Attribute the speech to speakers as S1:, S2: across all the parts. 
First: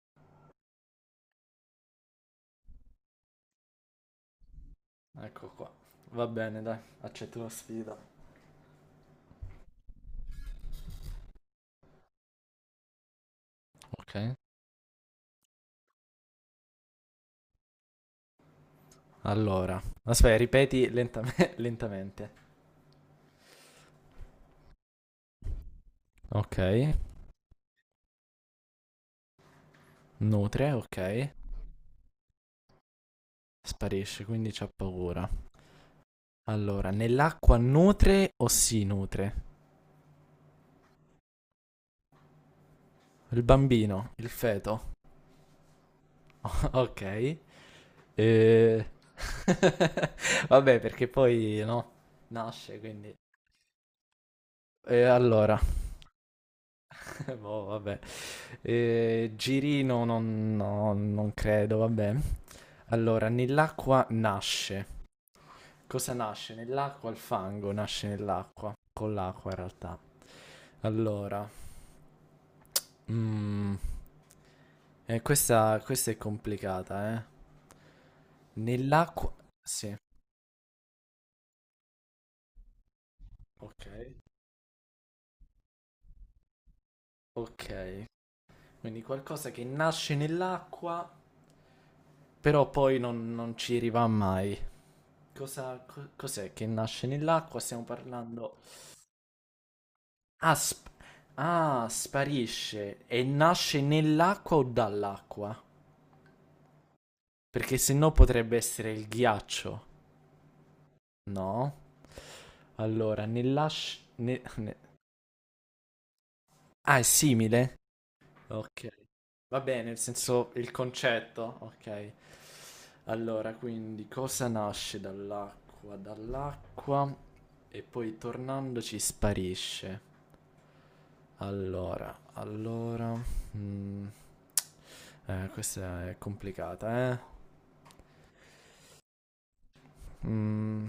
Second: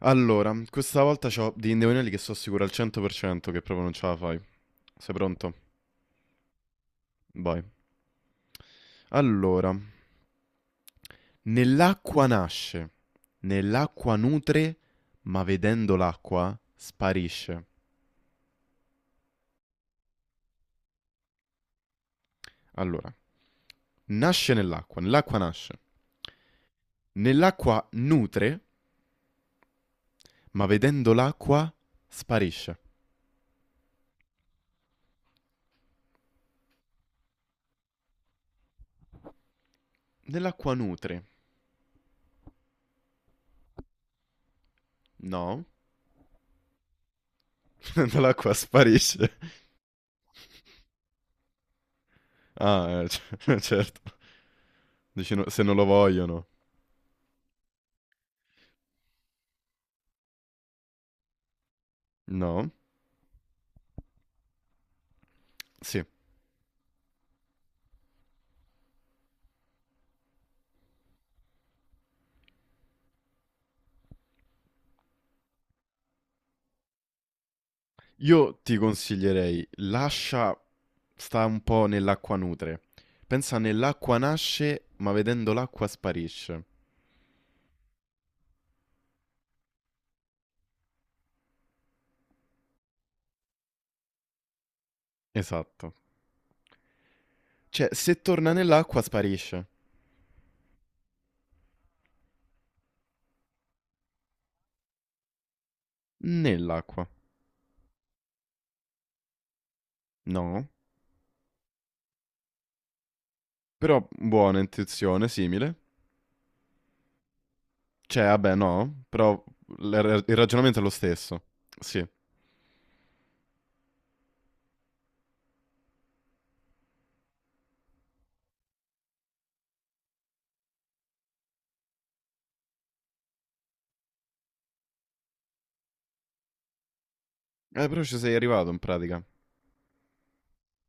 S1: Allora, questa volta c'ho degli indovinelli che sono sicuro al 100% che proprio non ce la fai. Sei
S2: Ecco
S1: pronto?
S2: qua. Va bene, dai, accetto la
S1: Vai.
S2: sfida.
S1: Allora, nell'acqua nasce, nell'acqua
S2: Ok,
S1: nutre, ma vedendo l'acqua sparisce.
S2: Aspetta, ripeti lentamente.
S1: Allora, nasce nell'acqua, nell'acqua nasce,
S2: Ok.
S1: nell'acqua nutre, ma
S2: Nutre, ok.
S1: vedendo l'acqua sparisce.
S2: Sparisce, quindi c'ha paura. Allora, nell'acqua nutre o si nutre?
S1: Nell'acqua nutre?
S2: Il bambino, il feto,
S1: No,
S2: ok.
S1: nell'acqua
S2: E...
S1: sparisce.
S2: vabbè, perché poi no, nasce,
S1: Ah,
S2: quindi...
S1: certo.
S2: E
S1: Dici
S2: allora,
S1: se non lo vogliono.
S2: boh, vabbè. E Girino non, no, non credo, vabbè.
S1: No,
S2: Allora, nell'acqua nasce.
S1: sì.
S2: Cosa nasce? Nell'acqua il fango nasce nell'acqua. Con l'acqua in realtà. Allora, mm, questa è complicata, eh.
S1: Io ti
S2: Nell'acqua...
S1: consiglierei,
S2: Sì,
S1: lascia, sta un po' nell'acqua nutre. Pensa
S2: ok.
S1: nell'acqua nasce, ma vedendo l'acqua sparisce.
S2: Ok. Quindi qualcosa che nasce nell'acqua, però poi non, non ci arriva mai. Cosa,
S1: Esatto.
S2: cos'è che nasce nell'acqua? Stiamo
S1: Cioè, se torna
S2: parlando...
S1: nell'acqua sparisce.
S2: Ah, ah, sparisce. E nasce nell'acqua o dall'acqua?
S1: Nell'acqua.
S2: Perché se no potrebbe essere il ghiaccio,
S1: No.
S2: no? Allora, nella... sci-
S1: Però
S2: ne-
S1: buona
S2: ne-
S1: intuizione, simile.
S2: ah, è simile?
S1: Cioè, vabbè,
S2: Ok.
S1: no. Però
S2: Va bene, nel
S1: il
S2: senso il
S1: ragionamento è lo stesso.
S2: concetto,
S1: Sì.
S2: ok. Allora, quindi cosa nasce dall'acqua? Dall'acqua e poi tornandoci sparisce. Allora, allora... mm. Questa è complicata, eh?
S1: Però ci sei arrivato in pratica.
S2: Mm,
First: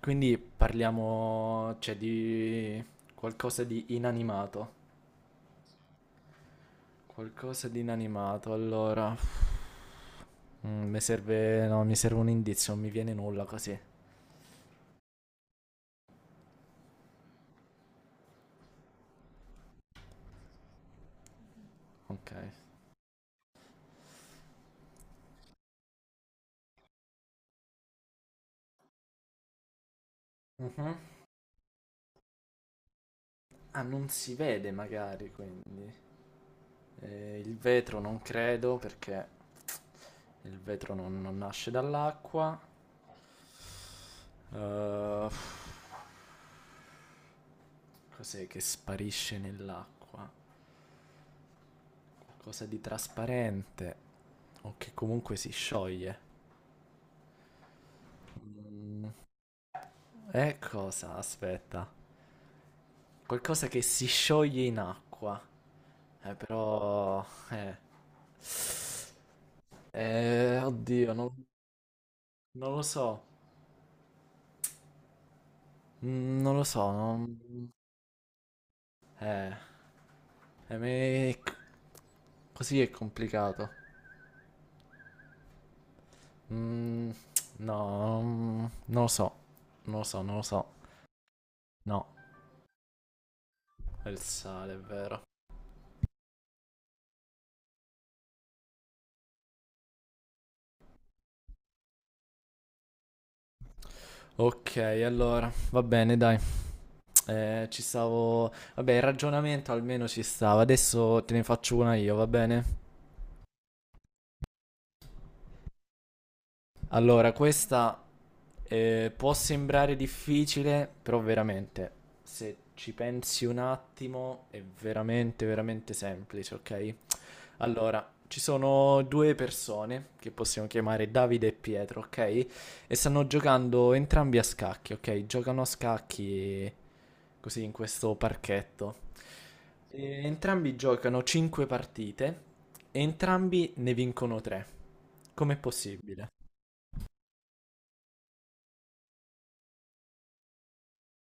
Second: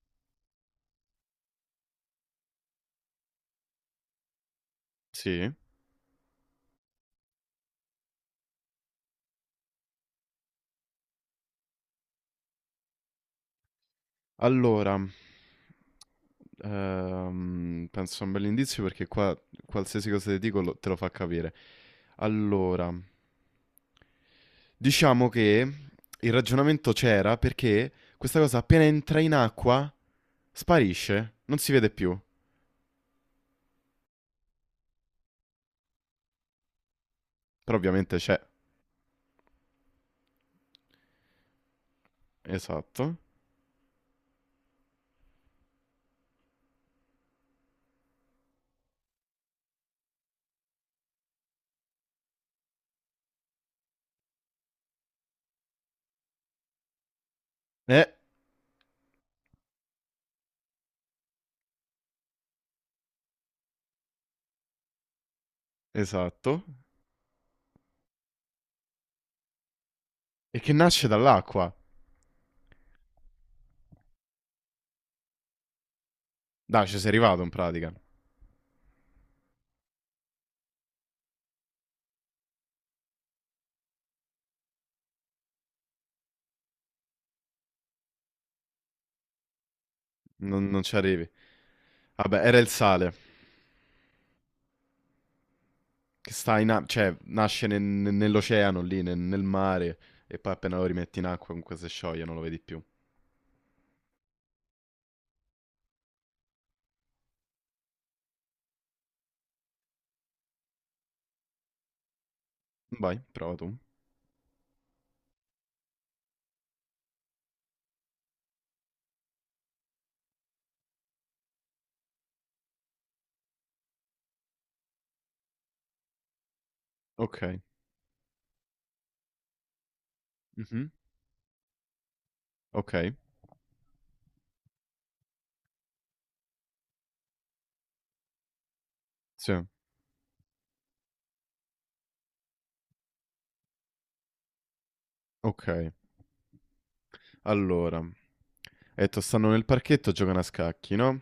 S2: quindi parliamo, cioè, di qualcosa di inanimato.
S1: Sì.
S2: Qualcosa di inanimato, allora. Mm, mi serve un indizio, non mi viene nulla così.
S1: Allora, penso sia un bell'indizio perché qua qualsiasi cosa ti dico te lo fa capire.
S2: Ok.
S1: Allora, diciamo che il ragionamento c'era perché questa cosa appena entra in acqua
S2: Mhm.
S1: sparisce, non si vede più.
S2: Ah, non si vede magari, quindi. Il
S1: Però
S2: vetro
S1: ovviamente
S2: non
S1: c'è.
S2: credo perché il vetro non, non nasce dall'acqua.
S1: Esatto.
S2: Eh, cos'è che sparisce nell'acqua? Cosa di trasparente o che comunque si scioglie.
S1: Eh,
S2: E cosa? Aspetta. Qualcosa che si scioglie in acqua.
S1: esatto.
S2: Però... Eh.
S1: E che nasce
S2: Oddio, non,
S1: dall'acqua.
S2: non lo so. Mm, non lo
S1: Dai,
S2: so,
S1: ci sei
S2: non...
S1: arrivato in pratica.
S2: Eh. Eh, me- così è complicato. Mm, no, non lo so. Non lo so, non lo so.
S1: Non ci arrivi.
S2: No,
S1: Vabbè, era il sale.
S2: è il sale, è vero.
S1: Che sta in acqua, cioè nasce nell'oceano lì, nel mare, e poi appena lo rimetti in acqua comunque si scioglie, non lo vedi più.
S2: Ok, allora, va bene, dai. Ci stavo... Vabbè, il ragionamento almeno ci stava. Adesso te ne faccio una io, va bene?
S1: Vai, prova tu.
S2: Allora, questa può sembrare difficile, però veramente, se ci pensi un attimo, è veramente, veramente semplice, ok?
S1: Ok.
S2: Allora, ci sono due persone che possiamo
S1: Mhm.
S2: chiamare Davide e Pietro, ok?
S1: Ok.
S2: E stanno giocando entrambi a scacchi, ok? Giocano a scacchi così in questo parchetto.
S1: Sì.
S2: E entrambi giocano 5 partite e entrambi ne vincono 3. Com'è
S1: Ok.
S2: possibile?
S1: Allora. Hai detto stanno nel parchetto, giocano a scacchi, no?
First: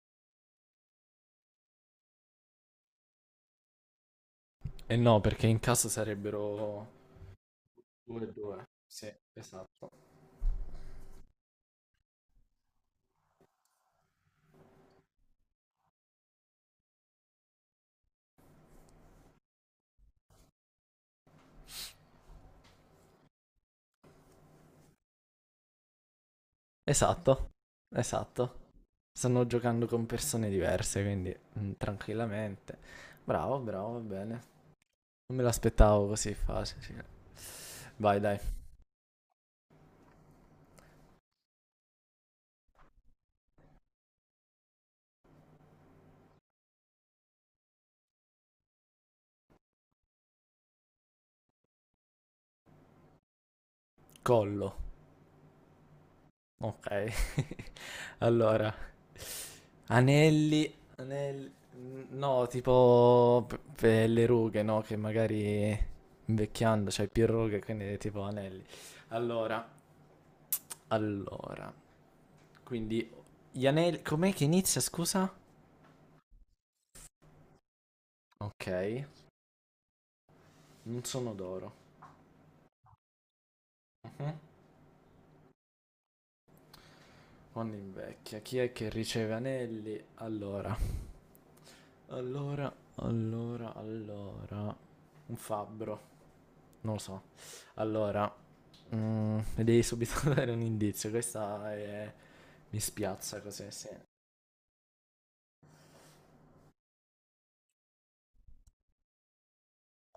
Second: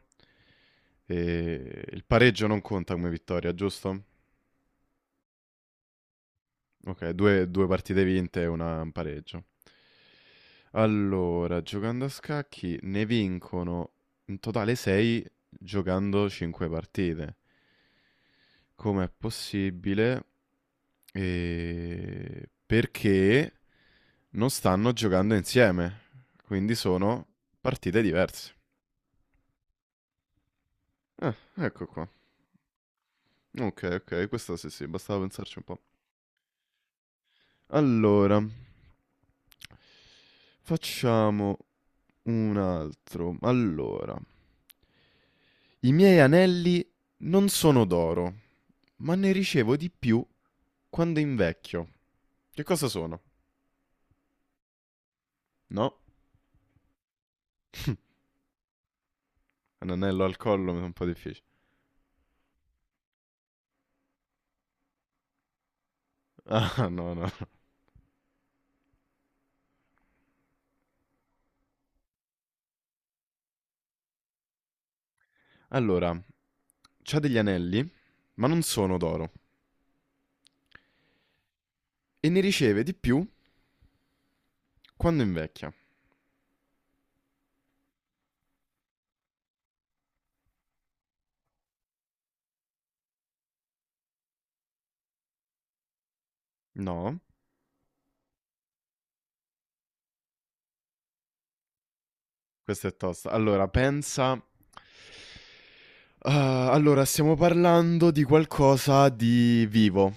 S1: E il pareggio non conta come vittoria, giusto?
S2: E no, perché in caso sarebbero
S1: Ok, due, due partite vinte e
S2: 2-2.
S1: una un
S2: Sì,
S1: pareggio.
S2: esatto.
S1: Allora, giocando a scacchi ne vincono in totale 6 giocando 5 partite. Com'è possibile? E perché non stanno giocando insieme, quindi sono
S2: Esatto,
S1: partite diverse.
S2: esatto. Stanno giocando con persone diverse,
S1: Ah,
S2: quindi mm,
S1: ecco qua.
S2: tranquillamente. Bravo,
S1: Ok,
S2: bravo, va
S1: ok,
S2: bene.
S1: questa sì, sì, bastava
S2: Non me
S1: pensarci un po'.
S2: l'aspettavo così facile. Vai,
S1: Allora,
S2: dai.
S1: facciamo un altro. Allora, i miei anelli non sono d'oro, ma ne ricevo di più quando invecchio. Che cosa sono?
S2: Collo.
S1: No?
S2: Ok. Allora,
S1: Un anello al collo mi è un po' difficile.
S2: anelli, no, tipo per le rughe, no? Che magari
S1: Ah,
S2: invecchiando c'hai
S1: no,
S2: più
S1: no.
S2: rughe, quindi tipo anelli. Allora, allora, quindi gli anelli, com'è che inizia, scusa?
S1: Allora, c'ha degli anelli, ma non
S2: Ok,
S1: sono d'oro.
S2: non sono d'oro.
S1: E ne riceve di più
S2: Mhm.
S1: quando invecchia.
S2: Quando invecchia, chi è che riceve anelli? Allora, allora, allora, un fabbro, non lo
S1: No,
S2: so. Allora, mm, mi devi subito dare un indizio. Questa è... mi
S1: questa è tosta.
S2: spiazza
S1: Allora,
S2: così, sì.
S1: pensa... Ah, allora, stiamo parlando di qualcosa di vivo,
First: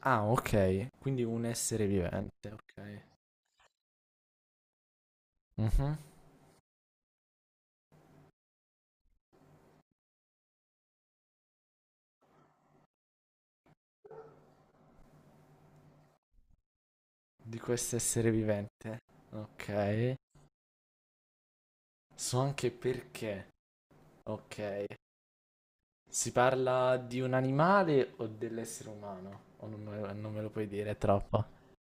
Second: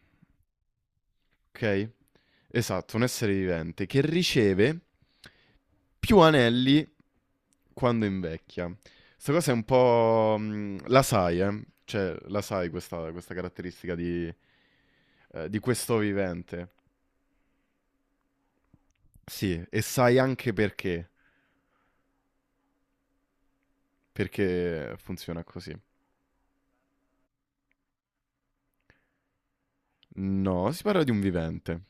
S2: Ah, ok. Quindi un essere
S1: ok?
S2: vivente, ok.
S1: Esatto, un essere vivente che riceve
S2: Mhm.
S1: più anelli quando invecchia. Questa cosa è un po'... la sai, eh? Cioè, la sai questa, questa caratteristica di questo vivente.
S2: Di questo essere vivente.
S1: Sì, e
S2: Ok.
S1: sai anche perché.
S2: So anche perché. Ok.
S1: Perché funziona così.
S2: Si parla di un animale o dell'essere umano? O non me lo puoi
S1: No, si
S2: dire, è
S1: parla di un
S2: troppo.
S1: vivente,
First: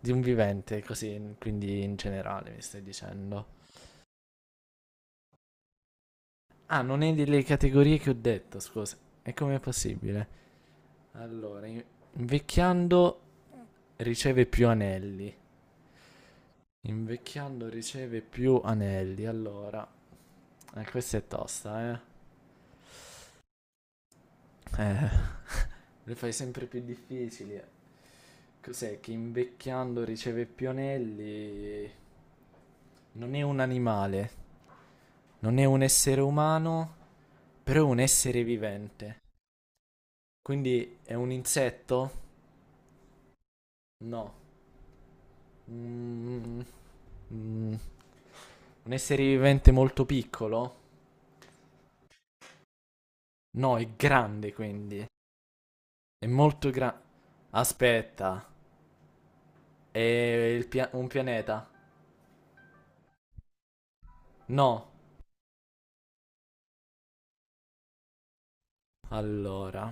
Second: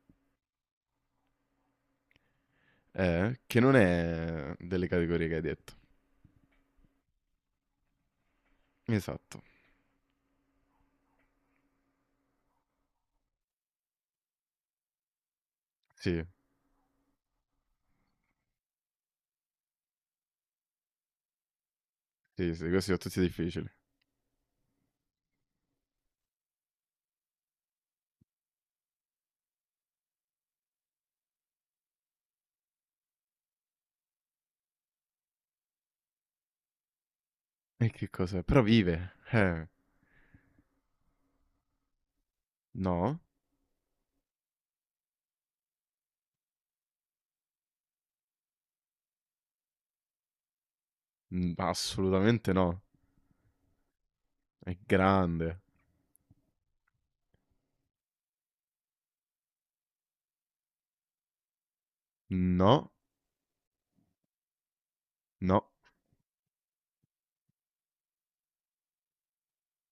S2: Di un vivente, così, quindi in generale mi stai dicendo.
S1: che non è delle categorie che hai detto.
S2: Ah, non è delle categorie che ho detto, scusa. E
S1: Esatto.
S2: com'è possibile? Allora, invecchiando riceve più anelli.
S1: Sì,
S2: Invecchiando riceve più anelli. Allora, questa è tosta, eh.
S1: sì, sì, questi sono tutti difficili.
S2: Eh, le fai sempre più difficili. Cos'è che invecchiando riceve più anelli? Non è un animale, non è un essere umano, però
S1: E
S2: è un
S1: che cos'è?
S2: essere
S1: Però vive.
S2: vivente. Quindi è un insetto?
S1: No,
S2: No. Mm, mm, mm. Un essere vivente molto piccolo?
S1: Mm, assolutamente no.
S2: No, è grande
S1: È
S2: quindi.
S1: grande.
S2: È molto grande. Aspetta, è il un pianeta?
S1: No,
S2: No.
S1: no,
S2: Allora,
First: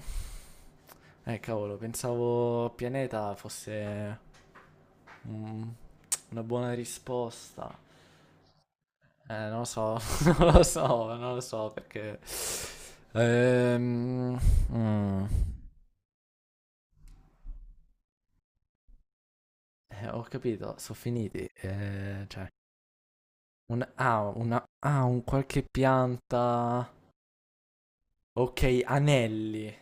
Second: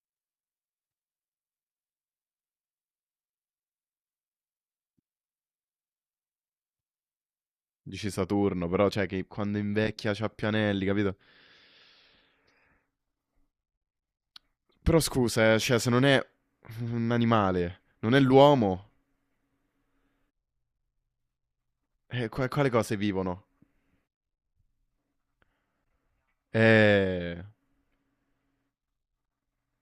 S2: cavolo, pensavo pianeta fosse un- una buona risposta.
S1: dici Saturno, però cioè che quando
S2: Non lo so,
S1: invecchia c'ha
S2: non lo
S1: pianelli,
S2: so,
S1: capito?
S2: non lo so perché... Ehm,
S1: Però
S2: mm.
S1: scusa, cioè se non è un animale, non è l'uomo,
S2: Ho capito, sono finiti. Cioè,
S1: quale cose vivono?
S2: un, ah, una, ah, un qualche pianta.
S1: Eh,
S2: Ok, anelli.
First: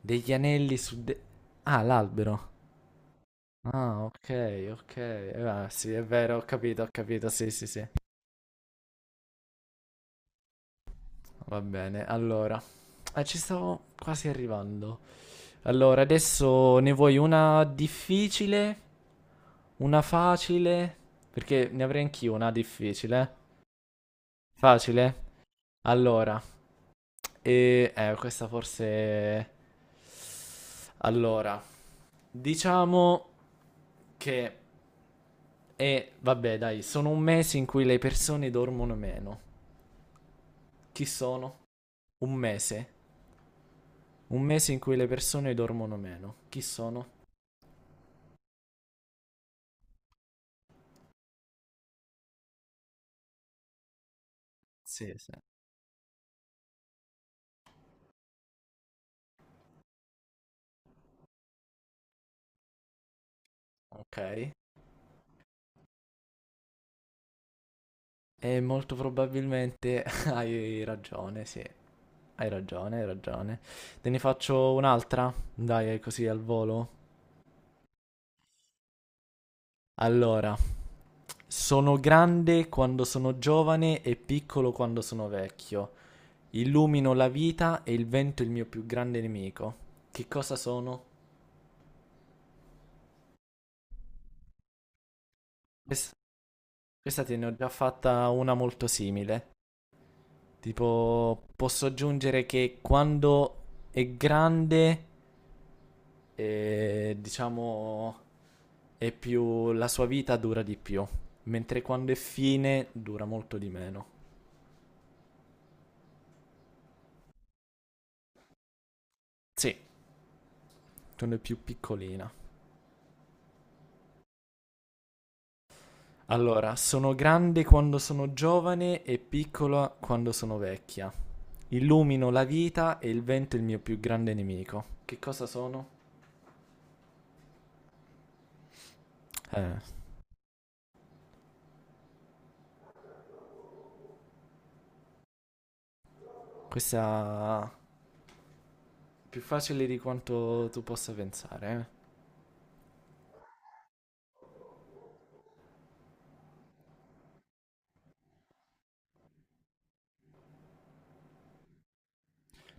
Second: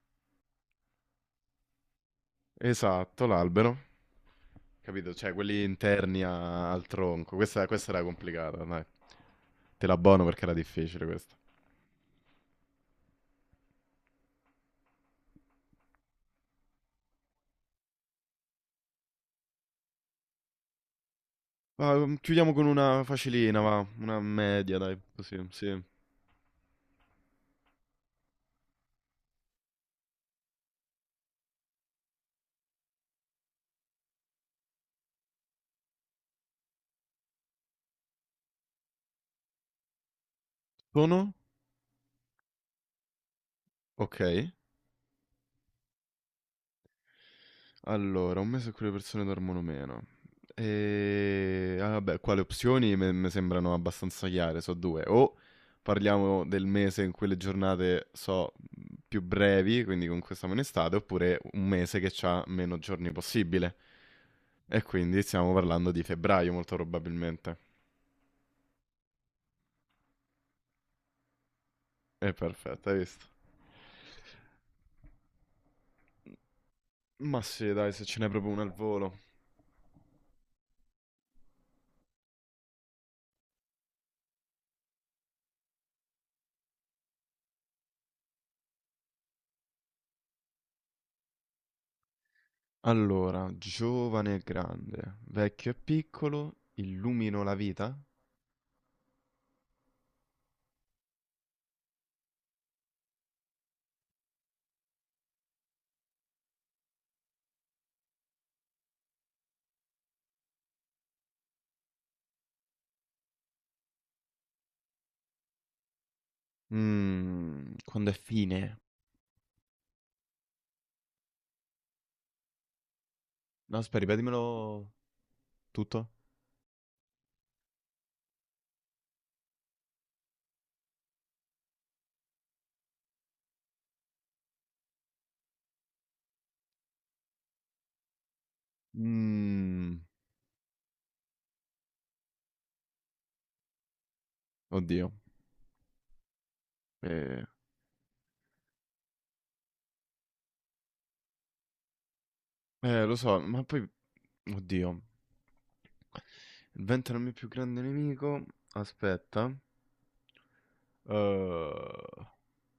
S2: Degli anelli ah, l'albero.
S1: esatto, l'albero,
S2: Ah, ok, ok.
S1: capito? Cioè quelli
S2: Ah, sì, è
S1: interni
S2: vero, ho capito,
S1: al
S2: ho capito.
S1: tronco,
S2: Sì,
S1: questa,
S2: sì, sì.
S1: questa era complicata, dai. Te la buono perché era difficile questa.
S2: Va bene. Allora, ci stavo quasi arrivando. Allora, adesso ne vuoi una difficile? Una facile? Perché ne
S1: Va,
S2: avrei anch'io una
S1: chiudiamo con una
S2: difficile.
S1: facilina, va, una media, dai,
S2: Facile?
S1: così, sì.
S2: Allora, questa forse. Allora, diciamo che. Vabbè, dai, sono un mese in cui le persone dormono meno. Chi
S1: Sono?
S2: sono? Un mese.
S1: Ok.
S2: Un mese in cui le persone dormono meno. Chi sono?
S1: Allora, un mese in cui le persone dormono meno. E ah, vabbè, qua le opzioni mi sembrano abbastanza chiare, so due.
S2: Sì, sì.
S1: O parliamo del mese in cui le giornate so più brevi, quindi comunque siamo in estate, oppure un mese che ha meno giorni possibile.
S2: Ok.
S1: E quindi stiamo parlando di febbraio, molto probabilmente.
S2: E molto probabilmente hai ragione, sì.
S1: È
S2: Hai
S1: perfetto, hai
S2: ragione, hai
S1: visto?
S2: ragione. Te ne faccio un'altra? Dai, così al volo.
S1: Ma sì, dai, se ce n'è proprio una al volo.
S2: Allora, sono grande quando sono giovane e piccolo quando sono vecchio. Illumino la vita e il vento è il mio più grande nemico. Che cosa sono?
S1: Allora, giovane e grande, vecchio e
S2: Questa,
S1: piccolo,
S2: questa te
S1: illumino
S2: ne
S1: la
S2: ho già
S1: vita?
S2: fatta una molto simile. Tipo, posso aggiungere che quando è grande, diciamo, la sua vita dura di più, mentre quando è fine dura molto di meno.
S1: Mmm, quando è fine?
S2: Sì, quando è più piccolina.
S1: No, aspetta, ripetimelo tutto.
S2: Allora, sono grande quando sono giovane e piccola quando sono vecchia. Illumino la vita e il vento è il mio più grande nemico. Che cosa sono? Eh,
S1: Mmm, oddio. Eh,
S2: questa è più facile di quanto tu possa pensare, eh.
S1: lo so, ma poi... Oddio. Il vento è il mio più grande nemico. Aspetta. Eh,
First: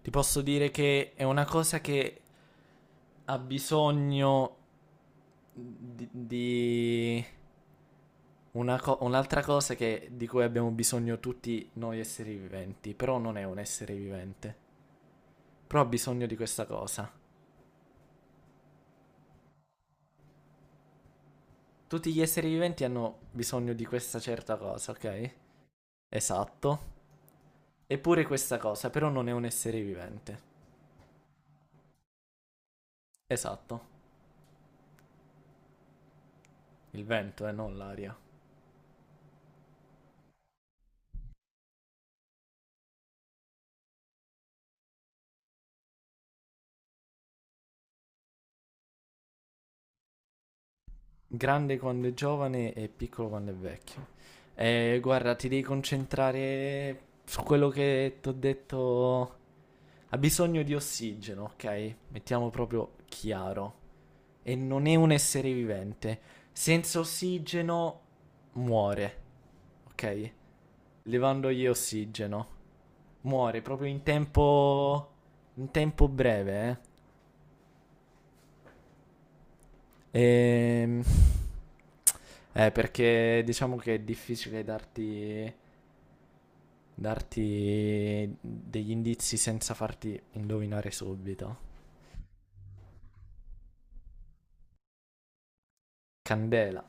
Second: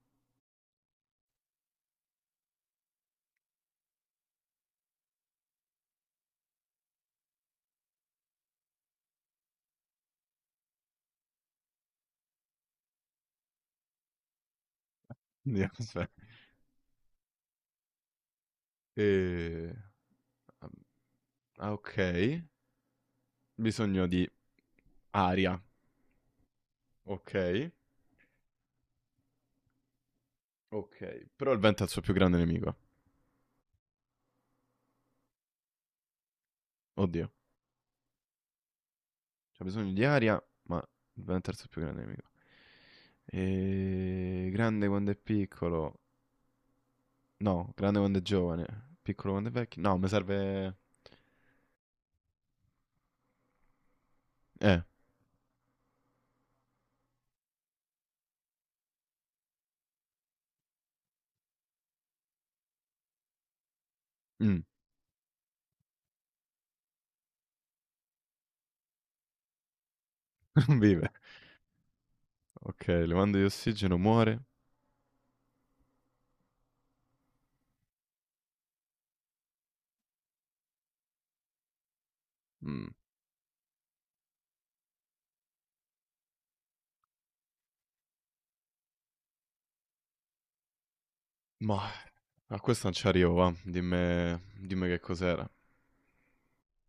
S2: Ti posso dire che è una cosa che ha bisogno di una un'altra cosa di cui abbiamo bisogno tutti noi esseri viventi, però non è un essere vivente,
S1: Oddio,
S2: però ha
S1: aspetta.
S2: bisogno di questa cosa.
S1: Eh, ah, ok.
S2: Tutti gli esseri viventi hanno bisogno di
S1: Bisogno
S2: questa
S1: di
S2: certa cosa, ok?
S1: aria.
S2: Esatto.
S1: Ok.
S2: Eppure questa cosa, però non è un essere vivente.
S1: Ok. Però il vento è il suo più grande nemico.
S2: Esatto. Il
S1: Oddio.
S2: vento e non l'aria.
S1: C'ha bisogno di aria, ma è il terzo più grande nemico. E... Grande quando è piccolo. No, grande quando è giovane. Piccolo quando è vecchio. No, mi serve...
S2: Grande quando è giovane e piccolo quando è vecchio.
S1: Eh,
S2: Guarda, ti devi concentrare su quello che ti ho detto. Ha bisogno di ossigeno, ok? Mettiamo proprio chiaro. E
S1: mm,
S2: non è un essere vivente. Senza ossigeno muore, ok?
S1: vive.
S2: Levandogli ossigeno.
S1: Ok, le mando di
S2: Muore proprio
S1: ossigeno, muore.
S2: in tempo breve, eh.
S1: Mm,
S2: Perché diciamo che è difficile darti degli indizi senza farti indovinare subito.
S1: Ma a questo non ci arrivo, va. Dimmi, dimmi che cos'era.
S2: Candela,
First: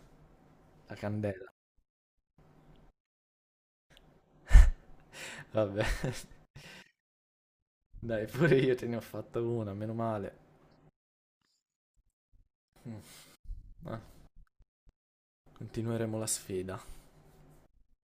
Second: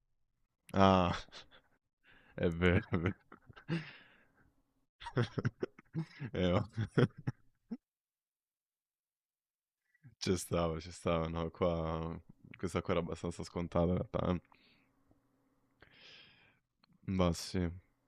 S2: la
S1: Ah,
S2: candela.
S1: è vero, è vero.
S2: Vabbè,
S1: Oh.
S2: dai, pure io te ne ho fatta una, meno male.
S1: Ci stava, no, qua... Questa qua
S2: Mm,
S1: era abbastanza scontata in
S2: ah,
S1: realtà. Eh.
S2: continueremo la sfida.
S1: Ma sì.